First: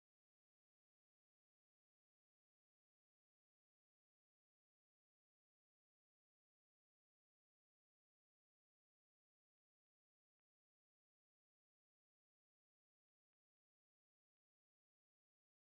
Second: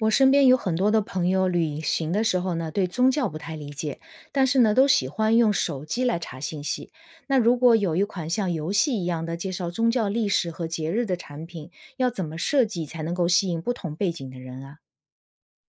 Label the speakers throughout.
Speaker 1: 我身边有很多的朋友，旅行的时候呢，对宗教不太理解，但是呢，都喜欢用手机来查信息。那如果有一款像游戏一样的介绍宗教历史和节日的产品，要怎么设计才能够吸引不同背景的人啊？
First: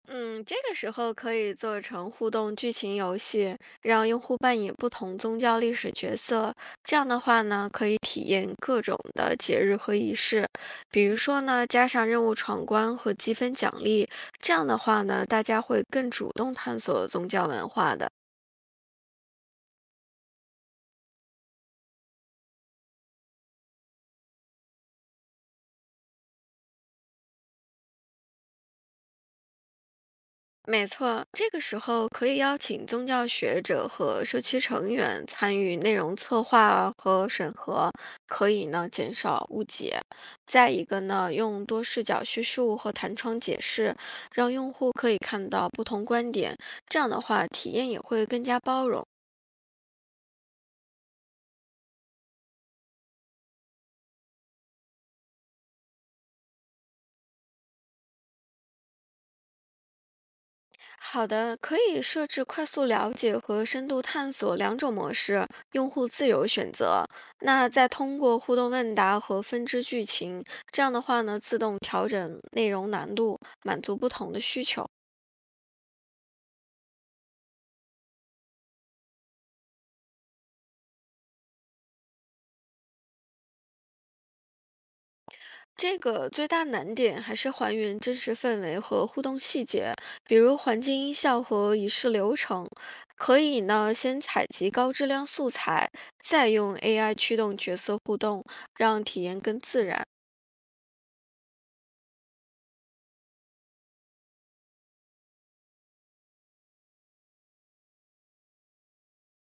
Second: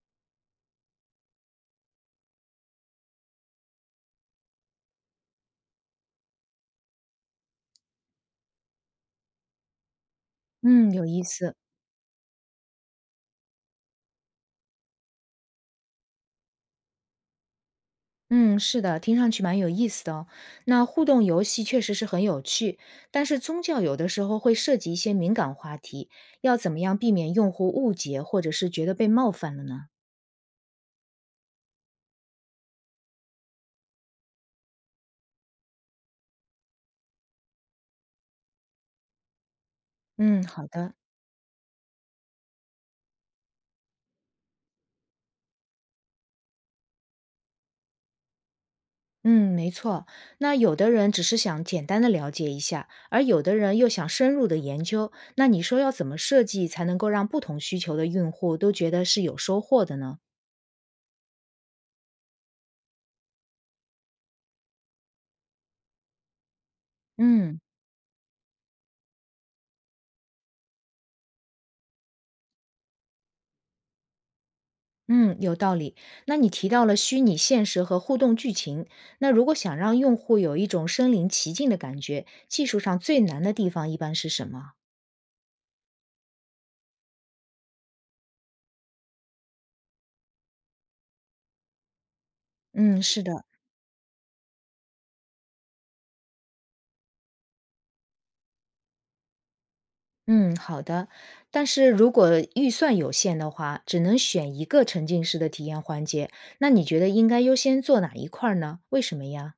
Speaker 2: 嗯，这个时候可以做成互动剧情游戏，让用户扮演不同宗教历史角色。这样的话呢，可以体验各种的节日和仪式，
Speaker 1: 嗯，有
Speaker 2: 比如
Speaker 1: 意
Speaker 2: 说
Speaker 1: 思。
Speaker 2: 呢，加上任务闯关和积分奖励。这样的话呢，大家会更主动探索宗教文化的。
Speaker 1: 嗯，是的，听上去蛮有意思的哦。那互动游戏确实是很有趣，但是宗教有的时候会涉及一些敏感话题，要怎么样避免用户误解或者是觉得被冒犯了呢？
Speaker 2: 没错，这个时候可以邀请宗教学者和社区成员参与内容策划和审核，可以呢减少误解。
Speaker 1: 嗯，好
Speaker 2: 再一
Speaker 1: 的。
Speaker 2: 个呢，用多视角叙述和弹窗解释，让用户可以看到不同观点，这样的话体验也会更加包容。
Speaker 1: 嗯，没错。那有的人只是想简单的了解一下，而有的人又想深入的研究。那你说要怎么设计才能够让不同需求的用户都觉得是有收获的呢？
Speaker 2: 好的，可以设置快速了解和深度探索两种模式，用户自由选择。
Speaker 1: 嗯
Speaker 2: 那再通过互动问答和分支剧情，这样的话呢，自动调整内容难度，满足不同的需求。
Speaker 1: 嗯，有道理。那你提到了虚拟现实和互动剧情，那如果想让用户有一种身临其境的感觉，技术上最难的地方一般是什么？
Speaker 2: 这个最大难点还是还原真实氛围和互动细节，比如环境音效和仪式流程。
Speaker 1: 嗯，是的。
Speaker 2: 可以呢，先采集高质量素材，再用 AI 驱动角色互动，让体验更自然。
Speaker 1: 嗯，好的。但是如果预算有限的话，只能选一个沉浸式的体验环节，那你觉得应该优先做哪一块儿呢？为什么呀？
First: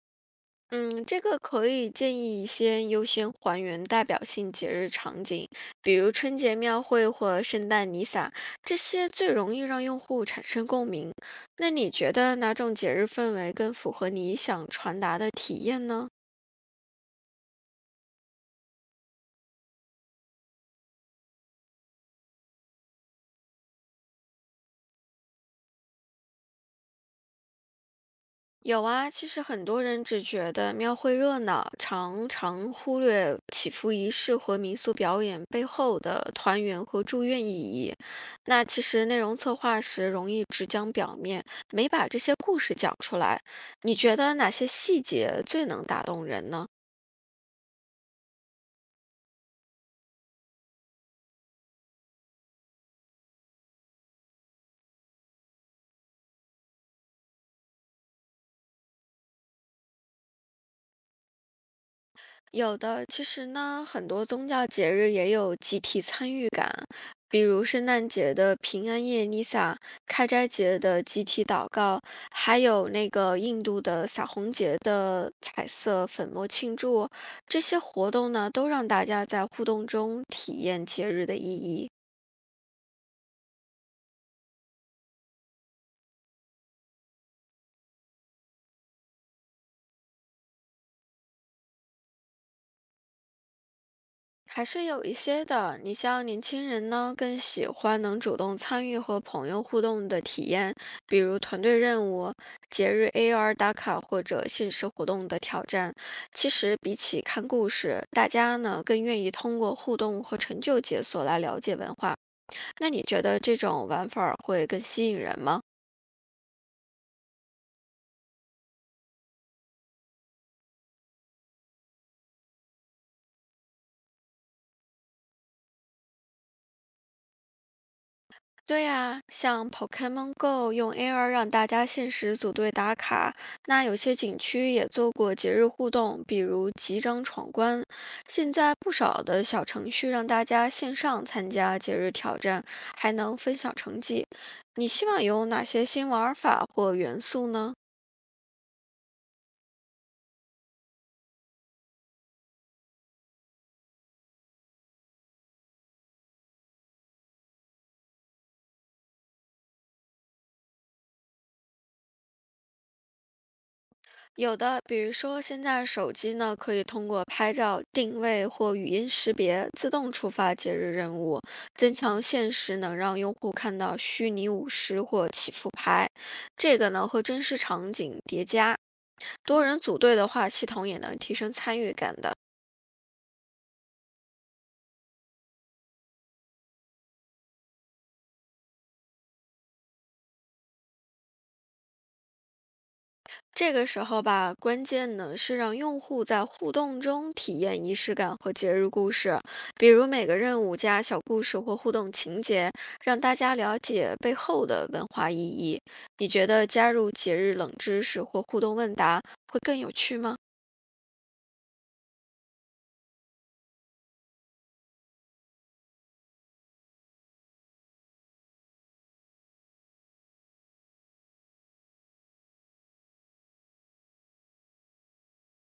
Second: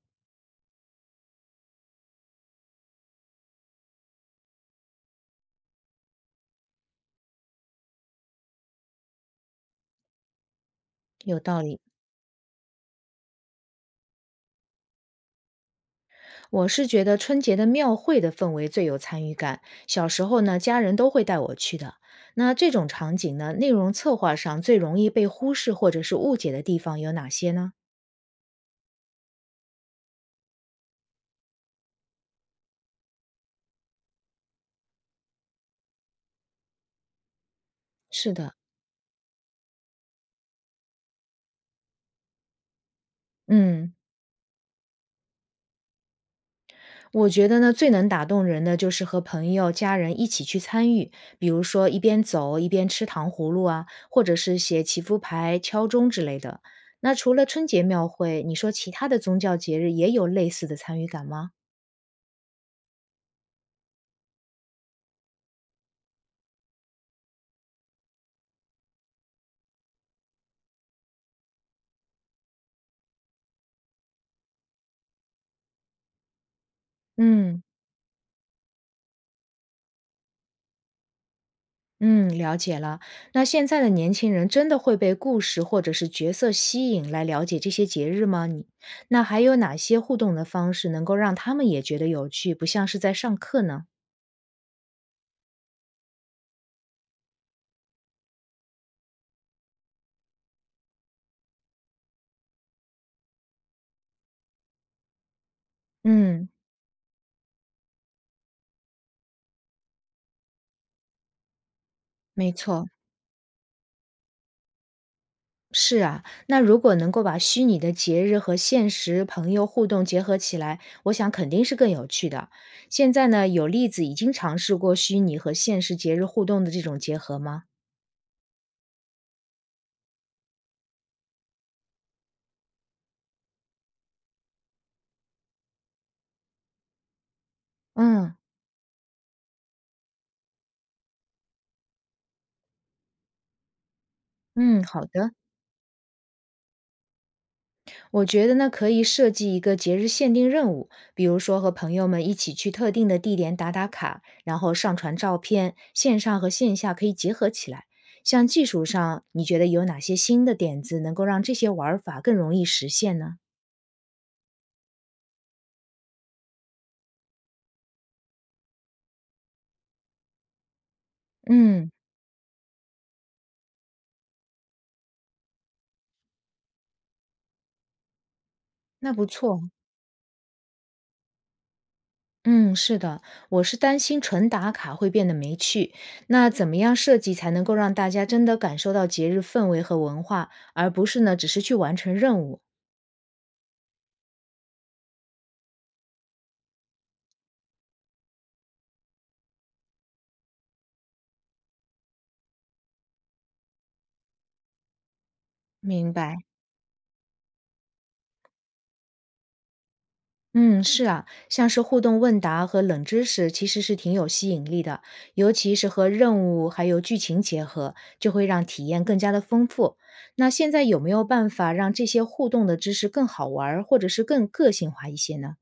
Speaker 2: 嗯，这个可以建议先优先还原代表性节日场景，比如春节庙会或圣诞弥撒，这些最容易让用户产生共鸣。
Speaker 1: 有道
Speaker 2: 那
Speaker 1: 理，
Speaker 2: 你觉得哪种节日氛围更符合你想传达的体验呢？
Speaker 1: 我是觉得春节的庙会的氛围最有参与感。小时候呢，家人都会带我去的。那这种场景呢，内容策划上最容易被忽视或者是误解的地方有哪些呢？
Speaker 2: 有啊，其实很多人只觉得庙会热闹，常常忽略祈福仪式和民俗表演背后的团圆和祝愿意义。
Speaker 1: 是的，
Speaker 2: 那其实内容策划时容易只讲表面，没把这些故事讲出来。
Speaker 1: 嗯。
Speaker 2: 你觉得哪些细节最能打动人呢？
Speaker 1: 我觉得呢，最能打动人的就是和朋友、家人一起去参与，比如说一边走一边吃糖葫芦啊，或者是写祈福牌、敲钟之类的。那除了春节庙会，你说其他的宗教节日也有类似的参与感吗？
Speaker 2: 有的，其实呢，很多宗教节日也有集体参与感，比如圣诞节的平安夜 Nisa，开斋节的集体祷告，还有那个印度的撒红节的彩色粉末庆祝，这
Speaker 1: 嗯
Speaker 2: 些活动呢，都让大家在互动中体验节日的意义。
Speaker 1: 嗯，了解了。那现在的年轻人真的会被故事或者是角色吸引来了解这些节日吗？你那还有哪些互动的方式能够让他们也觉得有趣，不像是在上课呢？
Speaker 2: 还是有一些的。你像年轻人呢，更喜欢能主动参与和朋友互动的体验，比如团队任务、节日 AR 打卡或者限时活动的挑战。
Speaker 1: 嗯，
Speaker 2: 其实比起看故事，大家呢更愿意通过互动和成就解锁来了解文化。
Speaker 1: 没错。
Speaker 2: 那你觉得这种玩法儿会更吸引人吗？
Speaker 1: 是啊，那如果能够把虚拟的节日和现实朋友互动结合起来，我想肯定是更有趣的。现在呢，有例子已经尝试过虚拟和现实节日互动的这种结合吗？
Speaker 2: 对呀，像 Pokemon Go 用 AR 让大家限时组队打卡，那有些景区也做过节日互动，比如集章闯关。
Speaker 1: 嗯
Speaker 2: 现在不少的小程序让大家线上参加节日挑战，还能分享成绩。
Speaker 1: 嗯，
Speaker 2: 你
Speaker 1: 好
Speaker 2: 希望
Speaker 1: 的。
Speaker 2: 有哪些新玩法或元素呢？
Speaker 1: 我觉得呢，可以设计一个节日限定任务，比如说和朋友们一起去特定的地点打打卡，然后上传照片，线上和线下可以结合起来。像技术上，你觉得有哪些新的点子能够让这些玩儿法更容易实现呢？
Speaker 2: 有的，比如说现在手机呢，可以通过拍照、定位或语音识别自动触发节日任务，
Speaker 1: 嗯。
Speaker 2: 增强现实能让用户看到虚拟舞狮或祈福牌。这个呢和真实场景叠加，
Speaker 1: 那不
Speaker 2: 多
Speaker 1: 错，
Speaker 2: 人组队的话，系统也能提升参与感的。
Speaker 1: 嗯，是的，我是担心纯打卡会变得没趣。那怎么样设计才能够让大家真的感受到节日氛围和文化，而不是呢只是去完成任务？
Speaker 2: 这个时候吧，关键呢是让用户在互动中体验仪式感和节日故事，比如每个任务加小故事或互动情节，让大家了解背后的文化意义。
Speaker 1: 明
Speaker 2: 你
Speaker 1: 白，
Speaker 2: 觉得加入节日冷知识或互动问答会更有趣吗？
Speaker 1: 嗯，是啊，像是互动问答和冷知识其实是挺有吸引力的，尤其是和任务还有剧情结合，就会让体验更加的丰富。那现在有没有办法让这些互动的知识更好玩儿，或者是更个性化一些呢？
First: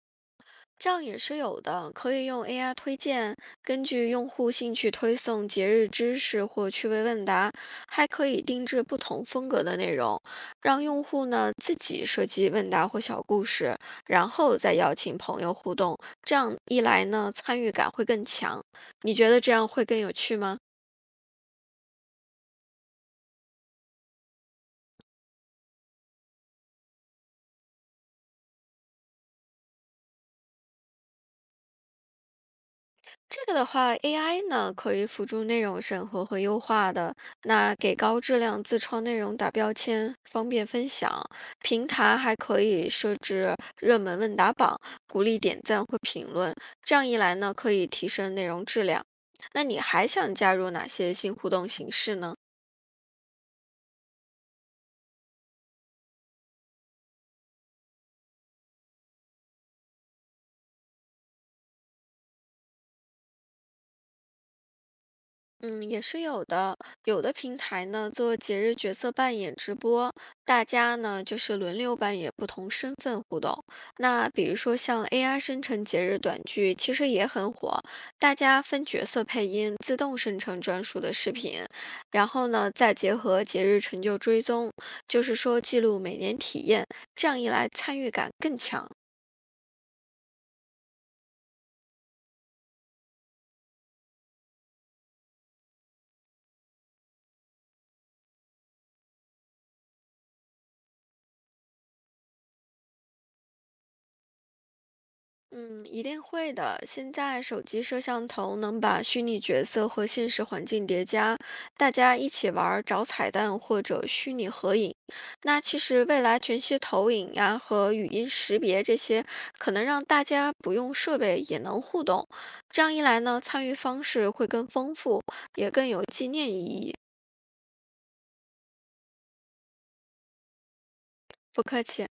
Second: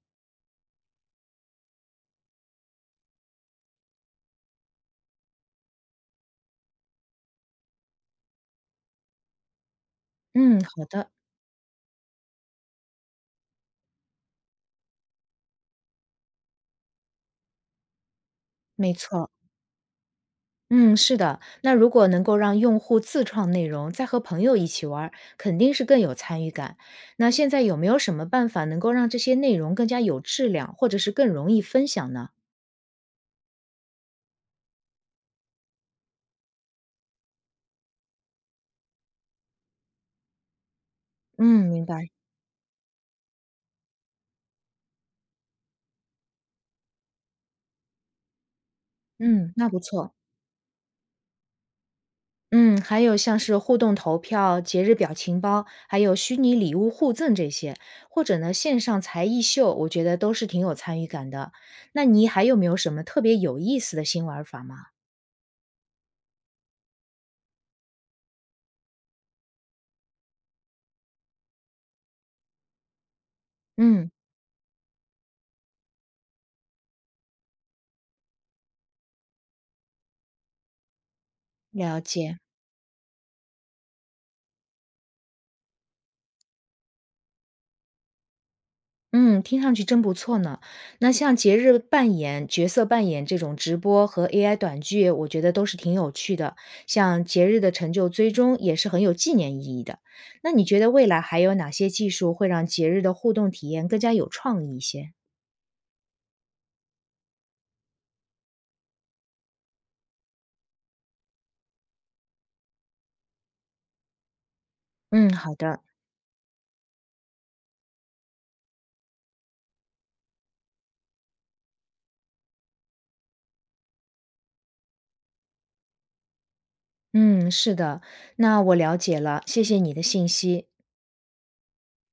Speaker 2: 这样也是有的，可以用 AI 推荐，根据用户兴趣推送节日知识或趣味问答，还可以定制不同风格的内容，
Speaker 1: 嗯，
Speaker 2: 让
Speaker 1: 好
Speaker 2: 用
Speaker 1: 的，
Speaker 2: 户呢自己设计问答或小故事，然后再邀请朋友互动。这样一来呢，参与感会更强。
Speaker 1: 没
Speaker 2: 你
Speaker 1: 错。
Speaker 2: 觉得这样会更有趣吗？
Speaker 1: 嗯，是的。那如果能够让用户自创内容，再和朋友一起玩儿，肯定是更有参与感。那现在有没有什么办法能够让这些内容更加有质量，或者是更容易分享呢？
Speaker 2: 这个的话，AI 呢可以辅助内容审核和优化的，那给高质量自创内容打标签，方便分享。
Speaker 1: 嗯，明
Speaker 2: 平
Speaker 1: 白。
Speaker 2: 台还可以设置热门问答榜，鼓励点赞或评论。这样一来呢，可以提升内容质量。
Speaker 1: 嗯，
Speaker 2: 那
Speaker 1: 那不
Speaker 2: 你还
Speaker 1: 错。
Speaker 2: 想加入哪些新互动形式呢？
Speaker 1: 嗯，还有像是互动投票、节日表情包，还有虚拟礼物互赠这些，或者呢线上才艺秀，我觉得都是挺有参与感的。那你还有没有什么特别有意思的新玩法吗？
Speaker 2: 嗯，也是有的。有的平台呢做节日角色扮演直播，大家呢就是轮流扮演不同身份互动。
Speaker 1: 嗯，
Speaker 2: 那比如说像 AI 生成节日短剧，其实也很火，大家分角色配音，自动生成专属的视频，
Speaker 1: 了
Speaker 2: 然
Speaker 1: 解。
Speaker 2: 后呢再结合节日成就追踪，就是说记录每年体验，这样一来参与感更强。
Speaker 1: 嗯，听上去真不错呢。那像节日扮演、角色扮演这种直播和 AI 短剧，我觉得都是挺有趣的。像节日的成就追踪也是很有纪念意义的。那你觉得未来还有哪些技术会让节日的互动体验更加有创意一些？
Speaker 2: 嗯，一定会的。现在手机摄像头能把虚拟角色和现实环境叠加，大家一起玩儿找彩蛋或者虚拟合影。
Speaker 1: 嗯，好
Speaker 2: 那其
Speaker 1: 的。
Speaker 2: 实未来全息投影呀和语音识别这些，可能让大家不用设备也能互动。这样一来呢，参与方式会更丰富，也更有纪念意义。
Speaker 1: 嗯，是的。那我了解了，谢谢你的信息。
Speaker 2: 不客气。